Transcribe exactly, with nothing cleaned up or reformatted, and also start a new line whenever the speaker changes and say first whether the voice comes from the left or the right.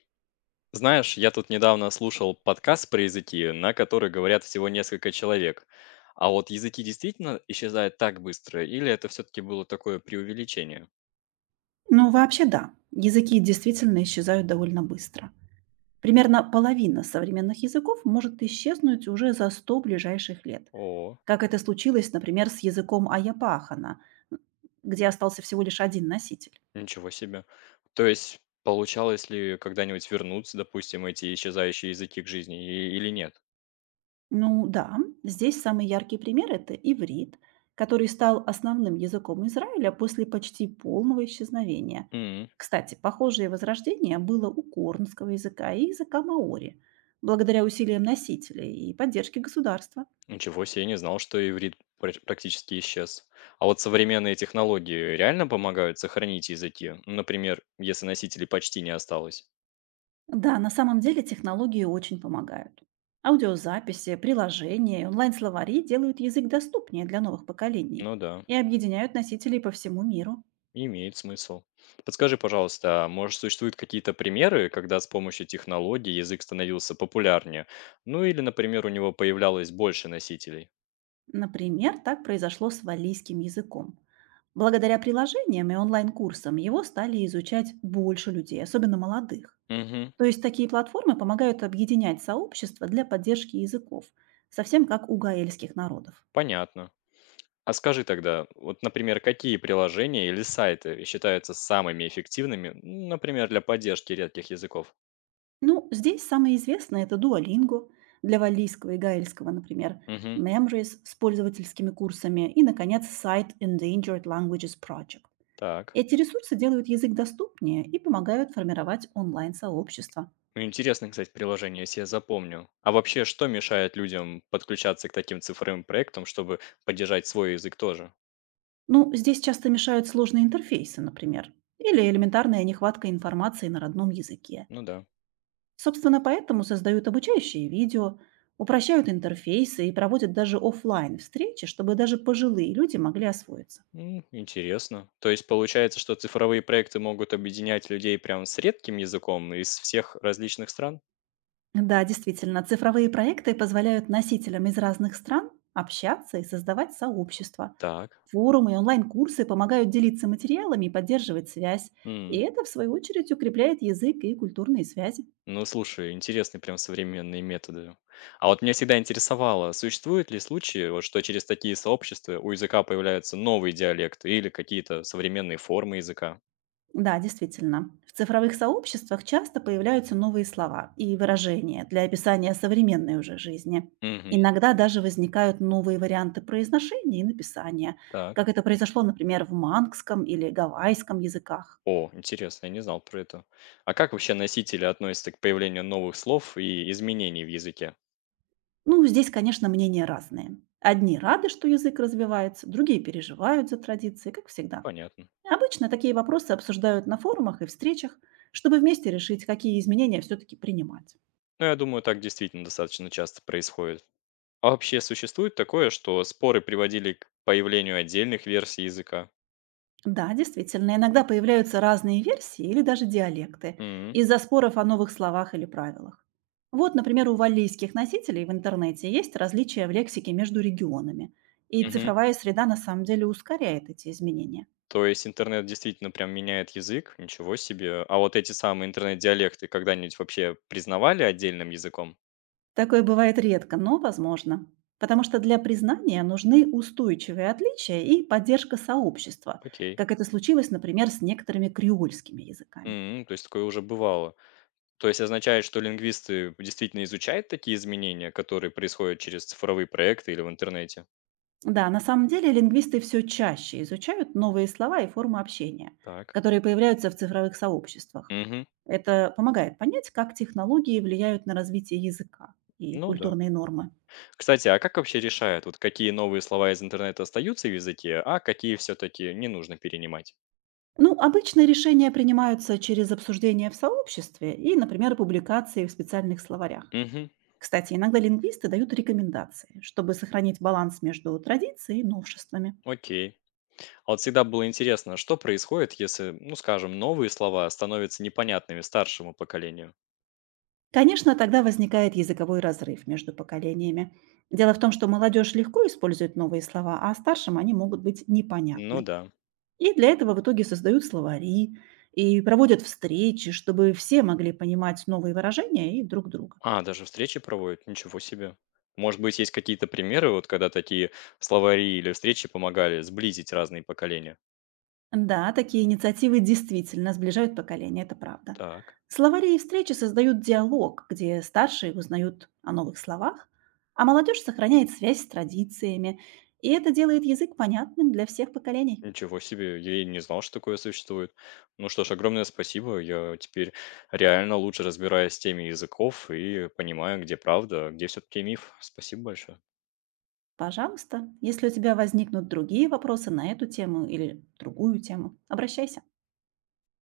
left: Знаешь, я тут недавно слушал подкаст про языки, на который говорят всего несколько человек. А вот языки действительно исчезают так быстро, или это все-таки было такое преувеличение?
right: Ну, вообще да. Языки действительно исчезают довольно быстро. Примерно половина современных языков может исчезнуть уже за сто ближайших лет.
left: О,
right: Как это случилось, например, с языком Аяпахана, где остался всего лишь один носитель.
left: ничего себе. То есть, получалось ли когда-нибудь вернуться, допустим, эти исчезающие языки к жизни и- или нет?
right: Ну да, здесь самый яркий пример– это иврит, который стал основным языком Израиля после почти полного исчезновения.
left: М,
right: Кстати, похожее возрождение было у корнского языка и языка маори, благодаря усилиям носителей и поддержке государства.
left: ничего себе, я не знал, что иврит пр- практически исчез. А вот современные технологии реально помогают сохранить языки? Например, если носителей почти не осталось?
right: Да, на самом деле технологии очень помогают. Аудиозаписи, приложения, и онлайн-словари делают язык доступнее для новых поколений
left: Ну да.
right: и объединяют носителей по всему миру.
left: Имеет смысл. Подскажи, пожалуйста, а может, существуют какие-то примеры, когда с помощью технологий язык становился популярнее? Ну или, например, у него появлялось больше носителей?
right: Например, так произошло с валлийским языком. Благодаря приложениям и онлайн-курсам его стали изучать больше людей, особенно молодых.
left: Угу,
right: То есть такие платформы помогают объединять сообщества для поддержки языков, совсем как у гаэльских народов.
left: понятно. А скажи тогда, вот, например, какие приложения или сайты считаются самыми эффективными, ну, например, для поддержки редких языков?
right: Ну, здесь самое известное– это дуолинго для валлийского и гаэльского, например,
left: Угу,
right: мемориз с пользовательскими курсами и, наконец, сайт эндейнджерд лэнгвиджес проджект.
left: так.
right: Эти ресурсы делают язык доступнее и помогают формировать онлайн-сообщество.
left: Ну, интересно, кстати, приложение, если я запомню. А вообще, что мешает людям подключаться к таким цифровым проектам, чтобы поддержать свой язык тоже?
right: Ну, здесь часто мешают сложные интерфейсы, например, или элементарная нехватка информации на родном языке.
left: Ну да.
right: Собственно, поэтому создают обучающие видео, упрощают интерфейсы и проводят даже оффлайн встречи, чтобы даже пожилые люди могли освоиться.
left: М, интересно. То есть получается, что цифровые проекты могут объединять людей прям с редким языком из всех различных стран?
right: Да, действительно, цифровые проекты позволяют носителям из разных стран общаться и создавать сообщества.
left: Так.
right: Форумы и онлайн-курсы помогают делиться материалами и поддерживать связь, и
left: М.
right: это, в свою очередь, укрепляет язык и культурные связи.
left: Ну, слушай, интересные прям современные методы. А вот меня всегда интересовало, существуют ли случаи, вот, что через такие сообщества у языка появляются новые диалекты или какие-то современные формы языка?
right: Да, действительно. В цифровых сообществах часто появляются новые слова и выражения для описания современной уже жизни.
left: Мгм.
right: Иногда даже возникают новые варианты произношения и написания,
left: Так.
right: как это произошло, например, в мангском или гавайском языках.
left: О, интересно, я не знал про это. А как вообще носители относятся к появлению новых слов и изменений в языке?
right: Ну, здесь, конечно, мнения разные. Одни рады, что язык развивается, другие переживают за традиции, как
left: Ну,
right: всегда.
left: понятно.
right: Обычно такие вопросы обсуждают на форумах и встречах, чтобы вместе решить, какие изменения все-таки принимать.
left: Ну, я думаю, так действительно достаточно часто происходит. А вообще существует такое, что споры приводили к появлению отдельных версий языка?
right: Да, действительно, иногда появляются разные версии или даже диалекты
left: М,
right: из-за споров о новых словах или правилах. Вот, например, у валлийских носителей в интернете есть различия в лексике между регионами, и
left: мгм.
right: цифровая среда на самом деле ускоряет эти изменения.
left: То есть интернет действительно прям меняет язык? Ничего себе. А вот эти самые интернет-диалекты когда-нибудь вообще признавали отдельным языком?
right: Такое бывает редко, но возможно, потому что для признания нужны устойчивые отличия и поддержка сообщества,
left: Окей.
right: как это случилось, например, с некоторыми креольскими языками.
left: М, то есть такое уже бывало. То есть означает, что лингвисты действительно изучают такие изменения, которые происходят через цифровые проекты или в интернете?
right: Да, на самом деле лингвисты все чаще изучают новые слова и формы общения,
left: Так.
right: которые появляются в цифровых сообществах.
left: Мгм.
right: Это помогает понять, как технологии влияют на развитие языка и
left: Ну да.
right: культурные нормы.
left: Кстати, а как вообще решают, вот какие новые слова из интернета остаются в языке, а какие все-таки не нужно перенимать?
right: Ну, обычно решения принимаются через обсуждение в сообществе и, например, публикации в специальных словарях.
left: Угу,
right: Кстати, иногда лингвисты дают рекомендации, чтобы сохранить баланс между традицией и новшествами.
left: окей. А вот всегда было интересно, что происходит, если, ну скажем, новые слова становятся непонятными старшему поколению?
right: Конечно, тогда возникает языковой разрыв между поколениями. Дело в том, что молодежь легко использует новые слова, а старшим они могут быть
left: Ну
right: непонятны.
left: да.
right: И для этого в итоге создают словари и проводят встречи, чтобы все могли понимать новые выражения и друг друга.
left: А, даже встречи проводят? Ничего себе. Может быть, есть какие-то примеры, вот когда такие словари или встречи помогали сблизить разные поколения?
right: Да, такие инициативы действительно сближают поколения, это правда.
left: Так.
right: Словари и встречи создают диалог, где старшие узнают о новых словах, а молодежь сохраняет связь с традициями, и это делает язык понятным для всех поколений.
left: Ничего себе, я и не знал, что такое существует. Ну что ж, огромное спасибо. Я теперь реально лучше разбираюсь в теме языков и понимаю, где правда, а где все-таки миф. Спасибо большое.
right: Пожалуйста, если у тебя возникнут другие вопросы на эту тему или другую тему, обращайся.